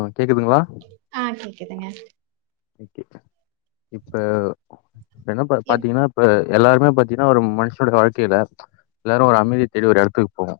ம் கேக்குதுங்களா ஆ கேக்குதுங்க ஓக்கே இப்ப என்ன எப் பாத்தீங்ன்னா இப்ப எல்லாருமே பாத்தீங்கன்னா ஒரு மனுஷனுடைய வாழ்க்கையில எல்லாரு ஒரு அமைதி தேடி ஒரு எடத்துக்கு போவோ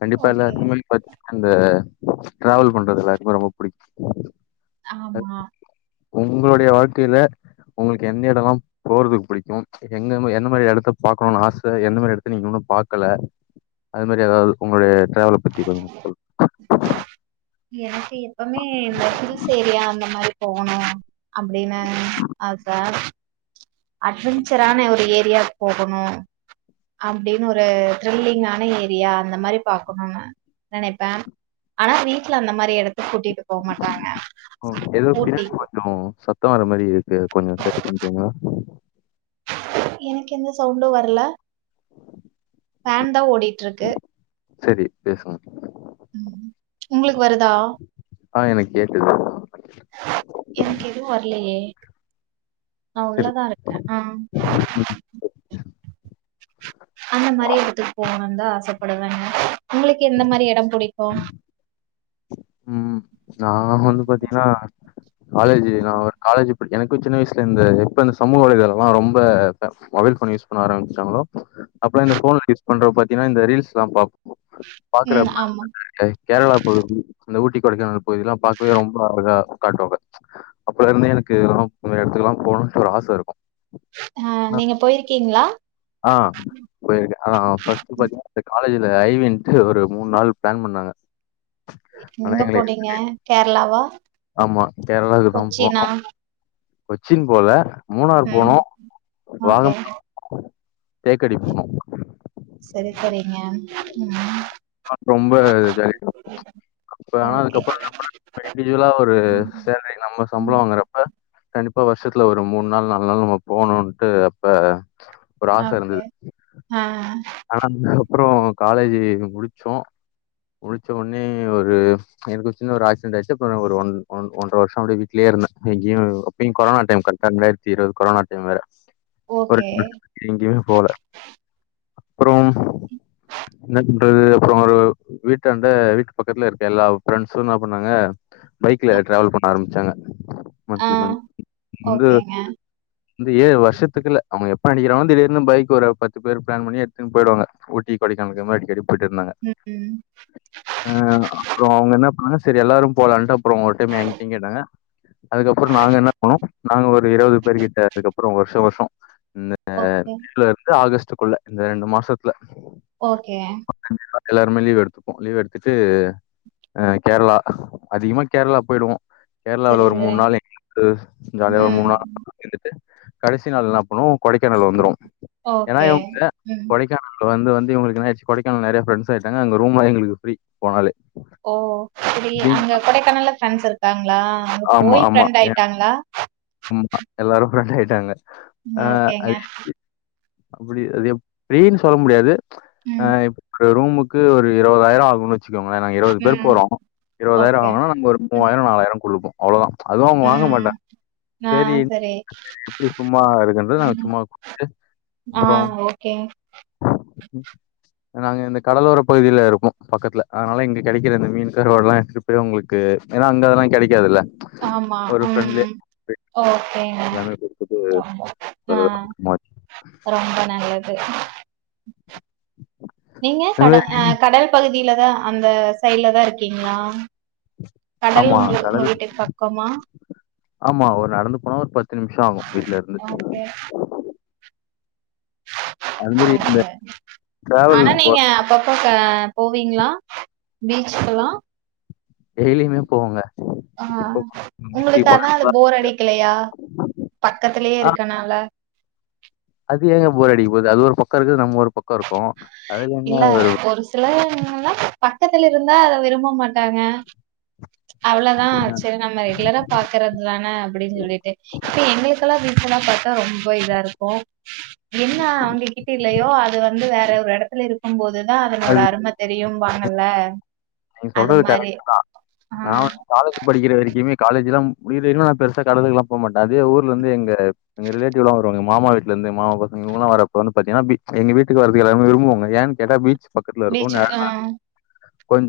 கண்டிப்பா ஓகே. எல்லாருக்குமே பாத்தீங்கன்னா அந்த டிராவல் பண்றது எல்லாருக்குமே ரொம்ப புடிக்கு ஆமா உங்களுடைய வாழ்க்கையில உங்களுக்கு எந்த எடம்லா போறதுக்கு புடிக்கும் எங்க எந்த மாரி எடத்த பாக்கணும்னு ஆச எந்த மாரி எடத்த நீங்க இன்னும் பாக்கல அது மாரி எதாவது உங்களுடைய டிராவல பத்தி கொஞ்சு சொல் எனக்கு எப்பமே இந்த ஹில்ஸ் ஏரியா அந்த மாரி போகணு அப்டின்னா அதா அட்வெஞ்சரான ஒரு ஏரியாக்கு போகணு அப்டின்னு ஒரு த்ரில்லிங்கான ஏரியா அந்த மாரி பாக்கணுனு நெனப்பே ஆனா வீட்ல அந்த மாரி எடத்துக்கு கூட்டிட்டு போக மாட்டாங்க ஊட்டி ஓ சத் த்தம் வர்ற மாரி இருக்கு கொஞ்ச சரி பண்றீங்களா எனக்கு எந்த சவுண்டு வர்ல ஃபேன் தா ஓடிட்டு இருக்கு செரி பேசுங்க ம் உங்களுக்கு வருதா ஆ எனக் கேக்குது எனக்கு எதுவு வர்லயே நா சரி உள்ளதா இருக்கன் ஆ அந்த மாரி எடத்துக்கு போகணுந்தா ஆசப்படுவங்க உங்களுக்கு எந்த மாரி எட புடிக்கு ம் நா வந்து பாத்தீகங்ன்னா காலேஜி நா ஒரு காலேஜ் ப எனக்கு சின்ன வயசுல இந்து எப்ப இந்த சமூக வலைதளம்லா ரொம்ப மொபைல் ஃபோன் யூஸ் பண்ண ஆரம்பிச்சாங்களோ அப்ப இந்த ஃபோன் யூஸ் பண்ற பாத்தீங்கன்னா இந்த ரீல்ஸ்ல்லா பாப் ம். பாக்குறப்ப ஆமா. கேரளா பகுதி இந்த ஊட்டி கொடைக்கானல் பகுதில்லா பாக்கவே ரொம்ப ஒரு இத காட்டுவாங்க அப்பலருந்தே எனக்கு இத்தல இந்த மாரி எடத்துக்குல்லா போணுட்டு ஒரு ஆசருக்கு ஆ நீங்க போய்ருக்கீங்ளா ஆ போய்ருக்கே ஆ ஃபர்ஸ்ட் பாத்தீங்ன்னா அந்த காலேஜ்ல ஐ வி ன்ட்டு ஒரு மூணு நாள் ப்ளான் பண்ணாங்க ஆனா எங்க எங்கள போனீங்க? எந்த கேரளாவா? [inaudible] ஆமா கேரளாக்கு தா போனோ கொச்சினா? கொச்சின் போல மூணார் ம். போனோ ஓகே. வாகமான் தேக்கடி போனோ செரி செரிங்க ம் அப்பறோ ஆனா ஓகே. அதுக்கப்றோ என்னாபண்ண நம்ம இண்டிவிஜுவலா ஒரு ம். சேலரி நம்ம சம்பளொ ம். வாங்கறப்ப கண்டிப்பா வர்ஷத்துல ஒரு மூண் நாள் நாலு நாள் நம்ம போணுட்டு அப்ப ஒரு ஆசை ஓகே இருந்தது. ஆ ஆனா அதுக்கப்றொ காலேஜ்ஜி முடிச்சோ முடிச்ச ஒன்னே ஒரு எனக்கு சின்ன ஒரு ஆக்சிடெட் ஆய்ச்சு அ ஒருஒன் ஒன் ஒன்ற வர்ஷொ அப்டிய வீடலே இருந்த எங்கியு அப்பியு கொரோனா டைம் [unintelligible] ரெண்டாயிரத்தி இருவது கொரோனா டைம் வேற ஒரு ஓகே. [inaudible] எங்கேயுமே போல அப்பறொ என்ன பண்றது அப்றொ ஒரு வீட்டாண்ட வீட்டு பக்கத்துல இருக்க எல்லா ஃப்ரெண்ட்ஸு என்னா பண்ணாங்க பைக்ல அ. டிராவல் பண்ண ஆரம்பிச்சாங்க ஆ மந்த்லி மந்த் வந்து ஓகேங்க. [unintelligible] ஏ வர்ஷத்துக்குள்ள அவுங்க எப்ப நெனக்றாங்களோ திடீர்னு பைக் ஒரு பத்து பேர் ப்ளான் பண்ணி எ த்துன் போய்டுவாங்க ஊட்டி கொடைகானலுக்கு இந்தமாரி அடிக்கடி போய்ட்டு இருந்தாங்க ம் ம் ஆ அப்றொ அவுங்க என்ன பண்ணாங்க சரி எல்லாரு போலான்டா அ ப்றொ ஒரு டைம் எங்கிட்ட கேட்டாங்க அதுக்கப்றொ நாங்க என்ன பண்ணோ நாங்க ஒரு இருவது பேர் கிட்ட அதுக்கப்றொ அப்றொ வர்ஷொ வர்ஷ இந்த ஓகே. மேலேருந்து ஆகஸ்ட்டுக்குள்ள இந்த ரெண்டு மாசத்துல ஓகே எல்லாருமே லீவ் எடுத்துப்போ லீவ் எடுத்துட்டு அ கேர்ளா அதிகமா கேர்ளா போய்டுவோ கேர்ளால சரி, ஒரு சரி. மூண் நாள் [inaudible] ஜாலியா ஒரு மூண் ம். நாள் இருந்துட்டு கடைசி நாள் என்ன பன்னுவோ கொடைக்கானல் வந்துரு ம். ஏனா ஓகே. இவுங்க ம். கொடைக்கானல் வந்து வநது இவுங்களுக்கு என்னச்சி கொடைக்கானல்ல நெறைய ஃப்ரண்டஸ் ஆய்ட்டாங்க அங்க ரூம்லா எங்களுக்கு ஃப்ரீ போனாலே ஓ செரி ஃப்ரீ அங்க கொடைக்கானல்ல ஃப்ரெண்ட்ஸ்ஸு இருக்காங்ளா அங்க போய் ஃப்ரெண்ட் ஆய்ட்டாங்ளா ஆம்மா எல்லாரு ஃப்ரெண்ட் ஆய்ட்டாங்க ம் ஆ ஓகேங்க. அது எப்டி அப்டி அது எப்டின்னு சொல்ல முடியாது ஆ ம், [inaudible] ஒரு ரூமுக்கு ஒரு இருவதாயிரொ ஆகு வச்சுக்கோங்ளே நாங்க இருவது பேர் ம். போறோ இருவதாயிரொ ஓகே. ஆவுன்னா நாங்க ஒரு ம், மூவாயிரொ நாலாயிரொ குடுப்போ அவ்ளோதா அதுவு அவுங்க ம். வாங்கமாட்டாங் ஆ செரி சும்மா இருக்குன்றது நாங்க ம் சும்மா ஆ அப்புறம் ஓ கே [inaudible] நாங்க இந்த கடலோர பகுதில இருக்கோ பக்கத்துல அதனால இங்க கெடைக்கிற இந்த மீன் கருவாட்லா எடுத் அப்ப அவுங்களுக்கு ஏனா அங்க அதெல்லா கெடைக்காதுல்ல ஆமா ஒரு ம் ஃப்ரெண்ட்லியா ம் ஓகேங்க எல்லாமே குடுத்துட்டு ஆ வரதுக்கு ரொம்ப நல்லது நீங்க அது கட மாரி அ கடல் பகுதிலதா அந்த சைட்ல தாருக்கீங்ளா கடல் ஆமா ஒங்களுக்கு ஒங்க கடல் வீட்டுக்கு பக்கமா ஆமா ஒரு நடந்து போனா ஒரு பத்து நிம்ஷொ ஆகு வீட்லருந்து [inaudible] அது மாரி இந்த டிராவல் ஆனா போ நீங்க அப்பப்ப அ போவீங்ளா பீச்சுகெல்லா டெய்லிமே போவோங் ஆ ஒங்களுக்கு அதா அது ஃபோர் அடிக்கலையா பக்கத்லே ஆ இருக்கனால அது ஏங்க போரடிக்க போது அது ஒரு பக்கொருக்கு நம்ம ஒரு பக்ககோருக்கொ இல்ல ஒரு சிலர்லா பக்கத்துல இருந்தா அத விரும்ப மாட்டாங்க அவ்ளதா சேரி நம்ம ரெகுலரா பாக்குறது தான அப்டின்னு சொல்லிட்டு இப்ப எங்க மெரீனா பீச்செலா பாத்தா ரொம்ப இதாருக்கு என்ன அவுங்க கிட்ட இல்லயோ அது வந்து வேற ஒரு இடத்து ல இருக்கும் போது தா அதனோட அது அருமை தெரியும்பாங்கல்ல நீங்க அது சொல்றது மாரி கரெக்டா தா ஆ நா காலேஜ் படிக்கிற வரைக்குமே காலேஜ்லா முகிறது நா பெருசா கடலக்குல்லா போ மாட்டே அதே ஊர்லருந்து எங்க எங்க ரிலேட்டிவ்லா வருவாங்க மாமா வீட்லருந்து மாமா பாசங்கள் இவுங்கல்லா வரப்ப வந்து பாத்திங்கன்னா எங்க வீட்டுக்கு வருதுக்கு எல்லாறுமே விரும்புவாங்க ஏ கேட்டா பீச் பக்கத்துலருக்கு பீச்சுக்கு ஆ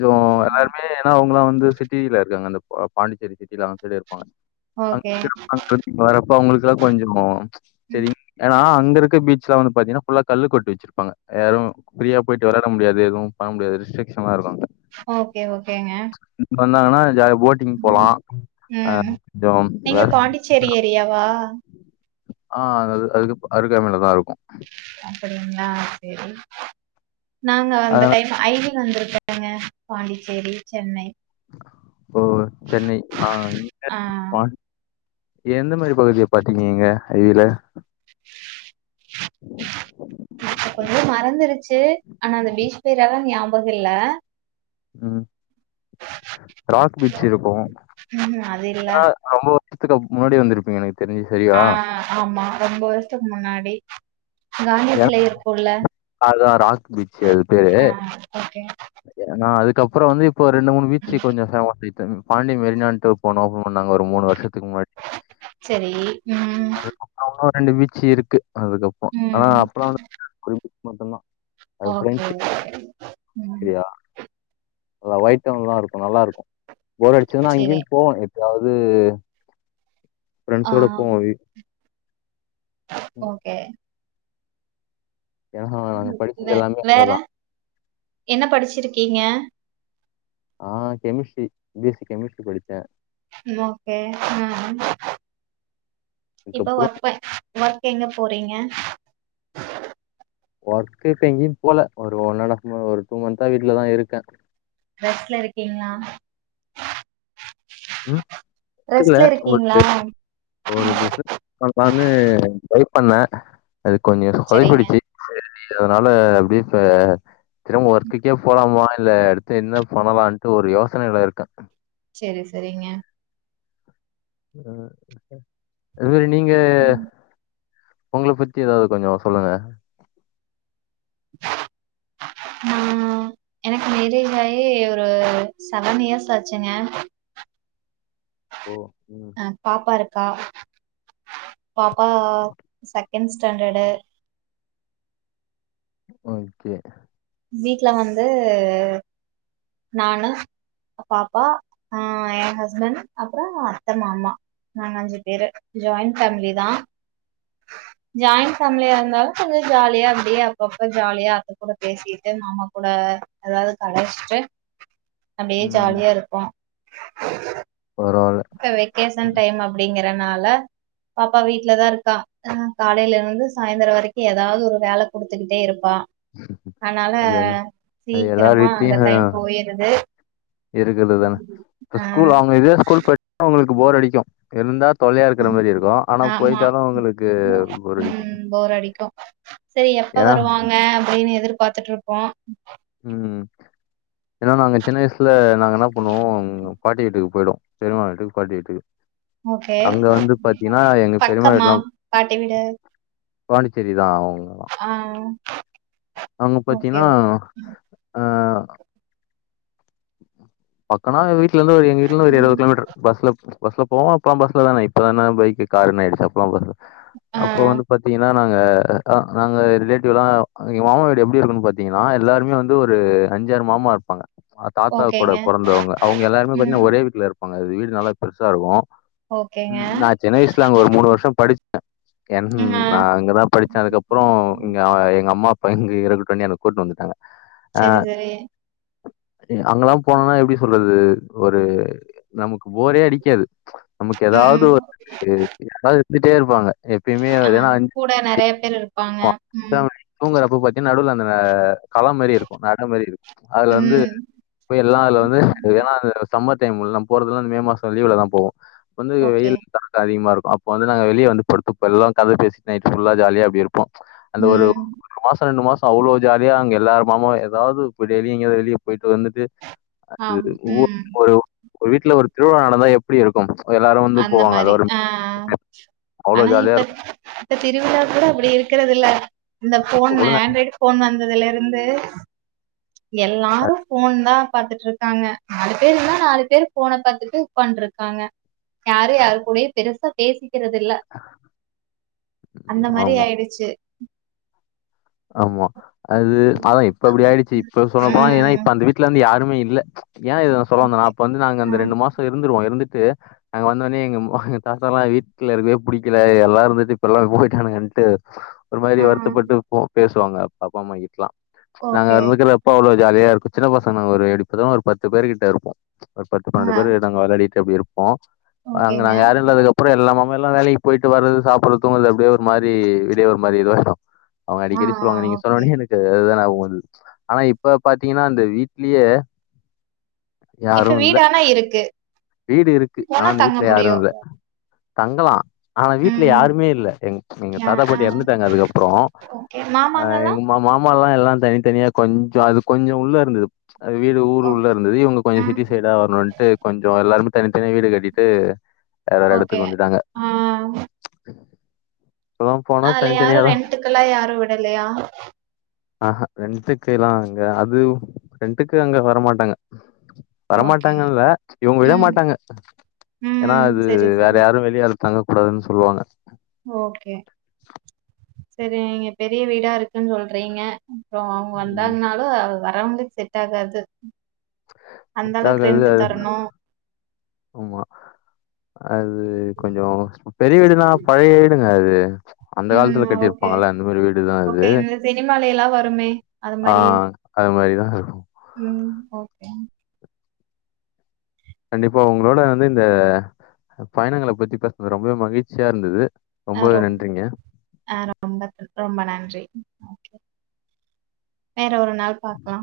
இப்போ எல்லாருமே ஏன்னா அவங்களா வந்து சிட்டியில இருக்காங்க அந்த பாண்டிச்சேரி சிட்டில அங்க சிட்டில இருப்பாங்க அங்க ஓகே இருக்கிற வர்றப்ப அவங்களுக்கெல்லா கொஞ்சோ சேரிங்க ஏன்னா அங்க இருக்க சில வங்க பாத்தீங்கன்னா ஃபுல்லா கல்லு கொட்டி வச்சிருபாங்க யாரு ஃப்ரீயா போய்ட்டு வெளையாடா முடியாது ஏதுவு பண்ண முடியாது ரி்ட்க்ஷானாருக்கு ஓகே ஓகேங்க வந்தாங்கன்னா ஜாலி போ போலா ம் ஆ ம் கொஞ்சோ நீங்க வேற பாண்டிச்சேரி ஏரியாவா ஆ அது அதுக்கு அருகாமைல தாருக்கு அப்டிங்களா சேரி நாங்க அ அந்த டைம் ஐ வி ல வந்திருக்கேங்க பாண்டிச்சேரி சென்னை ஓ சென்னை ஆ ஆ [inaudible] பாண் எந்த மாதிரி பகுதிய பாத்திருக்கீங்கங்க ஐர இப்ப கொஞ்சோ மறந்துருச்சு ஆனா அந்த பீச் பேர் எல்லா ஞாபகோ இல்ல ம் ராக் பீச் இருக்கு ம் அது இல்ல ஏன்னா அ ரொம்ப வருஷத்துக்கு முன்னாடி வந்திருப்பீங்க எனக்கு தெரிஞ்சி ஆ ஆமா ரொம்ப வருஷத்துக்கு முன்னாடி ஏன்னா காந்தியத்துல இருக்குல்ல அதான் ராக் பீச் ஆ ஓ கே ஆ அதுக்கப்றோ வந்து இப்போ ரெண்டு மூணு பீச்சு கொஞ்சோ பேமஸ் ஆய்ச்சி பாண்டி மெரினான்ட்டு போனோ ஒ நாங்க ஒரு மூணு வருஷத்துக்கு முன்னாடி சரி ம் அங்க ரெண்டு பீச்சு இருக்கு அதுக்கப்போ ம் [inaudible] மட்டுந்தா ஓகே அதுக்கு ஓகே [inaudible] ம் சரியா நல்லா வொய்ட்டன்லா இருக்கு நல்லாருக்கும் போர் அடிச்சதுன்னா செரி அங்கேயும் போவங்க எப் பயாவ்து ஆ ஃபிரெண்ட்ஸோட போவ வீ ஓகே ஏன்னா நாங்க படிச்சது க்குற எல்லாமே அங்க வேற தான். என்ன படிச்சிருக்கீங்க நா chemistry B S C chemistry படிச்சே ம் ஓகே ம் இப்ப அதுக்கப்புறம் ஒர்க் ப ஒர்க் எங்க போறீங்க ஒர்க்குக்கு எங்கேயும் போல ஒரு ஒன் அண்ட் ஹாஃப் ம ஒரு டூ மந்த்தா வீட்லதா இருக்க ரெஸ்ட்ல இருக்கீங்ளா ம். இல்ல ரெஸ்ட்ல ஒரு இருக்கீங்ளா ஒரு பிசினஸ் பண்ணலானு டிரை பண்ணே அது கொஞ்சொ செரிங்க சொதப்பிடிச்சு செரி அதனால அப்டியே இப்ப திரும்ப ஒர்க்குக்கே போலாமா இல்ல என்ன பண்ணலாண்ட்டு ஒரு யோசனைல இருக்க செரி செரிங்க ம் [inaudible] அது மாரி நீங்க ம் ஒங்கள பத்தி எதாவ்து கொஞ்சோ சொல்லுங்க ஆ அ எனக்கு மேரேஜ் ஆயி ஒரு செவன் இயர்ஸ் ஆச்சுங்க ஓ ம் அ பாப்பா இருக்கா பாப்பா செகண்ட் ஸ்டாண்டர்டு ஓகே வீட்ல வந்து நா என்ன பாப்பா ஆ எ ஹஸ்பண்ட் அப்றோ அத்த மாமா நாங்க அஞ்சு பேரு ஜாயிண்ட் ஃபேமிலி தா ஜாயின் ஃபேமிலியா இருந்தாலு கொஞ்சோ ஜாலியா அப்டியே அப்பப்ப ஜாலியா அத்த கூட பேசிட்டு மாமா கூட எதாவ்து கலாய்ச்சிட்டு அப்டியே ம். ஜாலியா இருக்கு [inaudible] பரவால்ல இப்ப வெக்கேஷன் ம். டைம் அப்டிங்கறனால பாப்பா வீட்லதா இருக்கா ஆ காலைல இருந்து சாய்ந்தரோ வரைக்கு எதாவ்து ஒரு வேல குடுத்துக்குட்டே இருப்பா அதுனால அது எல் அது எல்லார் சீக்கிரமா அந்த டைம் போயிருது இருக்குது தான இது ஆ ஸ்கூல் அவுங்க இதே ஸ்கூல் போய்டா உங்களுக்கு போர் அடிக்கு இருந்தா தொல்லையா இருக்கிற மாரி இருக்கும் ஆனா ஆமா பொய்ட்டாலு உங்களுக்கு போர் அடிக்கு சேரி எப்ப வருவாங்க அப்டின்னு எதிர்பாத்துட்டுருப்போ ம் ஏனா நாங்க சின்ன வயசுல நாங்க என்ன பண்ணுவோம் பாட்டி வீட்டுக்கு போயிடு பெரிமா வீட்டுக் பாட்டி வீட்டுக்கு ஓகே அங்க வந்து பாத்தீங்கன்னா எங்க பெரிமா பக்கமா வீட்லா பாட்டி வீடு பாண்டிச்சேரி தா அவுங்களா ஆ அவுங்க ஓகே பாத்தீன்னா ஆ பக்கொனா எ வீட்லருந்து ஒரு எங்க வீட்லந்து ஒரு எழுவது ம் கிலோமீட்டர் பஸ்ல பஸ்ல போவோ அப்ற பஸ்லதானே இப்பதான பைக் காருன் ஆயிடுச்சு அப்பல்லா பஸ் ஆ அப்போ வந்து பாத்தீங்கன்னா நாங்க நாங்க ரிலேட்டிவ்லா எங்க மாமா வீடு எப்டி இருக்குன்னு பாத்தீங்கன்னா எல்லாருமே வந்து ஒரு அஞ்சாரு மாமா இருப்பாங்க தாத்தா கூட ஓகேங்க பொறந்தவுங்க அவுங்க எல்லாருமே பாத்தின்னா ம் ஒரே வீட்ல இருப்பாங்க அது வீடு நல்லா பெருசா இருக்கு ஓகேங்க ம் நா சின்ன வயசுல அங்க ஒரு மூணு வருஷ படிச்சே என் ம் ஆ நா அங்கதா படிச்சே அதுக்கப் ற இங்க எங்க அம்மா அப்பா இங்க எறந்துடோனே என்ன கூட்னு வந்துட்டாங்க ஆ செரி செரி அங்கெல்லா போனோம்னா எப்டி சொல்றது ஒரு நமக்கு போரே அடிக்காது நமக்கு ஏதாது ம் ஒரு யாராது இருத்துட்டே இருப்பாங்க எப்பயுமே ஆ ஏன்னா [inaudible] கூட நெறைய பேர் இருப்பாங்க ம் தூங்குறப்ப பாத்தீன்னா நடுல அந்த கள மாரி இருக்கு நடு மாரி இருக்கு அதுல வந்து ம் போய் எல்லா அதுல வந்து ஏன்னா அந்த சம்மர் டைம் நம் போறதுலா அந்த மே மாச லீவுலதா போவோ வந்து ஓகே வெயில் தாக்க அதிகமா இருக்கு அப்போந்து நா வெளிய வந்து படுத்துப்ப எல்லா கத பேசி நைட் ஃபுல்லா ஜாலியா அப்புடி இரு க்கு அந்த ஒரு ம் ஒரு மாச ரெண்டு மாச அவ்ளோ ஜாலியா அங்க எல்லாரு மாமாவு ஏதாது போய் டெய்லியு எங்காது வெளிய போய்ட்டு வந்துட்டு அது ஆம் ம் ஒரு ஒரு வீட்ல ஒரு திருவிழா நடந்தா எப்டி இருக்கு அந்த மாரி ஆ அவ்ளோ ஆனா ஜாலியா இப்ப இருக்கும். இப்ப திருவிழா கூட அப்டி இருக்கறதுல்ல இந்த இப்ப போன் கூட ஆண்ட்ராய்டு ஃபோன் வந்ததுலருந்து எல்லாரு ஃபோன்தா பாத்துட்ருக்காங்க நாலு பேர் இருந்தா நாலு பேர் ஃபோன பாத்துட்டு உக்காண்ட்ருக்காங்க யாரு யாரு கூடயு பெருசா பேசிக்கறது இல்ல அந்த மாரி ஆமா, ஆயிடுச்சு ஆமா அது அது இப்ப அப்புடி ஆயிடுச்சு இப்ப சொல்லப்போனா ஏன்னா ம் இப்ப அந்த வீட்ல வந்து யாருமே இல்ல ஏ இத நா சொல்ல வந்தனா ஓகே அப்ப வந்து நாங்க ஆ அந்த ரெண்டு மாச இருந்துருவோ இருந்துட்டு நாங் வந்தோனே எங்க எங்க தாத்தால்லா வீட்ல இருக்கவே புடிக்கல எல்லா இருந்துட்டு இப்ப எல்லாமே போயிட்டானுங்கன்ட்டு ஒரு மாரி ஆ வருத்தப்பட்டு போ பேசுவாங்க அப்பா அம்மா கிட்டல்லா நாங்க ஓகே இருக்கிற அப்ப அவ்ளோ ஜாலியா இருக்கு சின்ன பசங்க ஒரு எப்டிபாத் ஒரு பத்து பேருகிட்ட இருப்போ ஒரு பத்து பன்னெண்டு ஆ பேர் கிட்ட விளையாடிட்டு அப்டி இருப்போ அங்க ஓகேங்க நாங்க யாரு இல்லாதுக்கப் அப்புறோ எல்லாமே எல்லா வேலைக்கு போயிட்டு வறது சாப்புறது தூங்கறது அப்டிய ஒரு மாரி வீடே ஒரு மாதிரி இதுவாயிடு அவங்க ஆ அடிக்கடி ஆ சொல்லுவாங்க நீங்க ஓகே சொன்னோனே எனக்கு அதுதா நியாபகோ வந்துது ஆனா இப்ப பாத்தீங்கன்னா அந்த வீட்லேயே இப்ப வீடானா இருக்கு வீடு இருக்கு ஆனா போனா அந்த தங்க வீட்ல யாரு முடியு இல்ல தங்கலா ஆனா வீட்ல ம் யாருமே இல்ல எங் எங்க ஆ தாத்தா ஆ பாட்டி எறந்துட்டாங்க அதுக்கப்பறோ ஓகே அ மாமாங்கல்லா எங் மாமால்லா எல்லாம் தனித்தனியா கொஞ்ச அது கொஞ்ச உள்ள இருந்தது அ வீடு ஊர் உள்ள ஓகே இருந்தது இவங்க கொஞ்சொ ஆ சிட்டி சைடா வரணுன்ட்டு கொஞ் சோ எல்லாருமே தனித்தனியா வீடு கட்டிட்டு வேற வேற ஓகே எடத்துக்கு வந்துட்டாங்க [inaudible] ஆ அதுல யாரு தனித்தனியாதா ரென்டுக்கெல்லா யாரு விடலையா ஆஹா ரெண்டுக்கு எல்லா அங்க அது ரெண்டுக்கு அங்க வரமாட்டாங்க ஓகே வரமாட்டாங்கல்ல இவங்க விட ம் மாட்டாங்க ம் ஏனா அது சரி வேற சரி யா வெளியாள் தங்கக் கூடாதுன் சொல்வாங்க ஓகே சரி நீங்க பெரிய வீடா இருக்குன்னு சொல்றீங்க அப்றோ அவங்க ம் வந்தாங்னாலு வரவங்களுக் செட் ஆகாது அந்த செட் அளவுக்கு ஆகாது ரெண்ட்டு அது தரணு ஆமா அது கொஞ்சொ பெரிய வீடுனா பழைய வீடு ஞ்சோ அது அந்த ம் காலத்துல ஓகே கட்டிருப்பாங்கல அந்த மாரி வீடுதா ஓகே இது இந்த சினிமால எல்லாம் வருமே அது ஆ மாதிரி அது மாரிதா இருகு ம் ஓகே கண்டிப்பா உங்களோட வந்து இந்த பயணங்கள பத்தி பேசினது ரொம்ப மகிழ்ச்சியா இருந்தது ரொம்பவே நன்றிங்க [unintelligible] ரொம்பத் ரொம்ப நன்றி வேற ஒரு நாள் பாக்கலா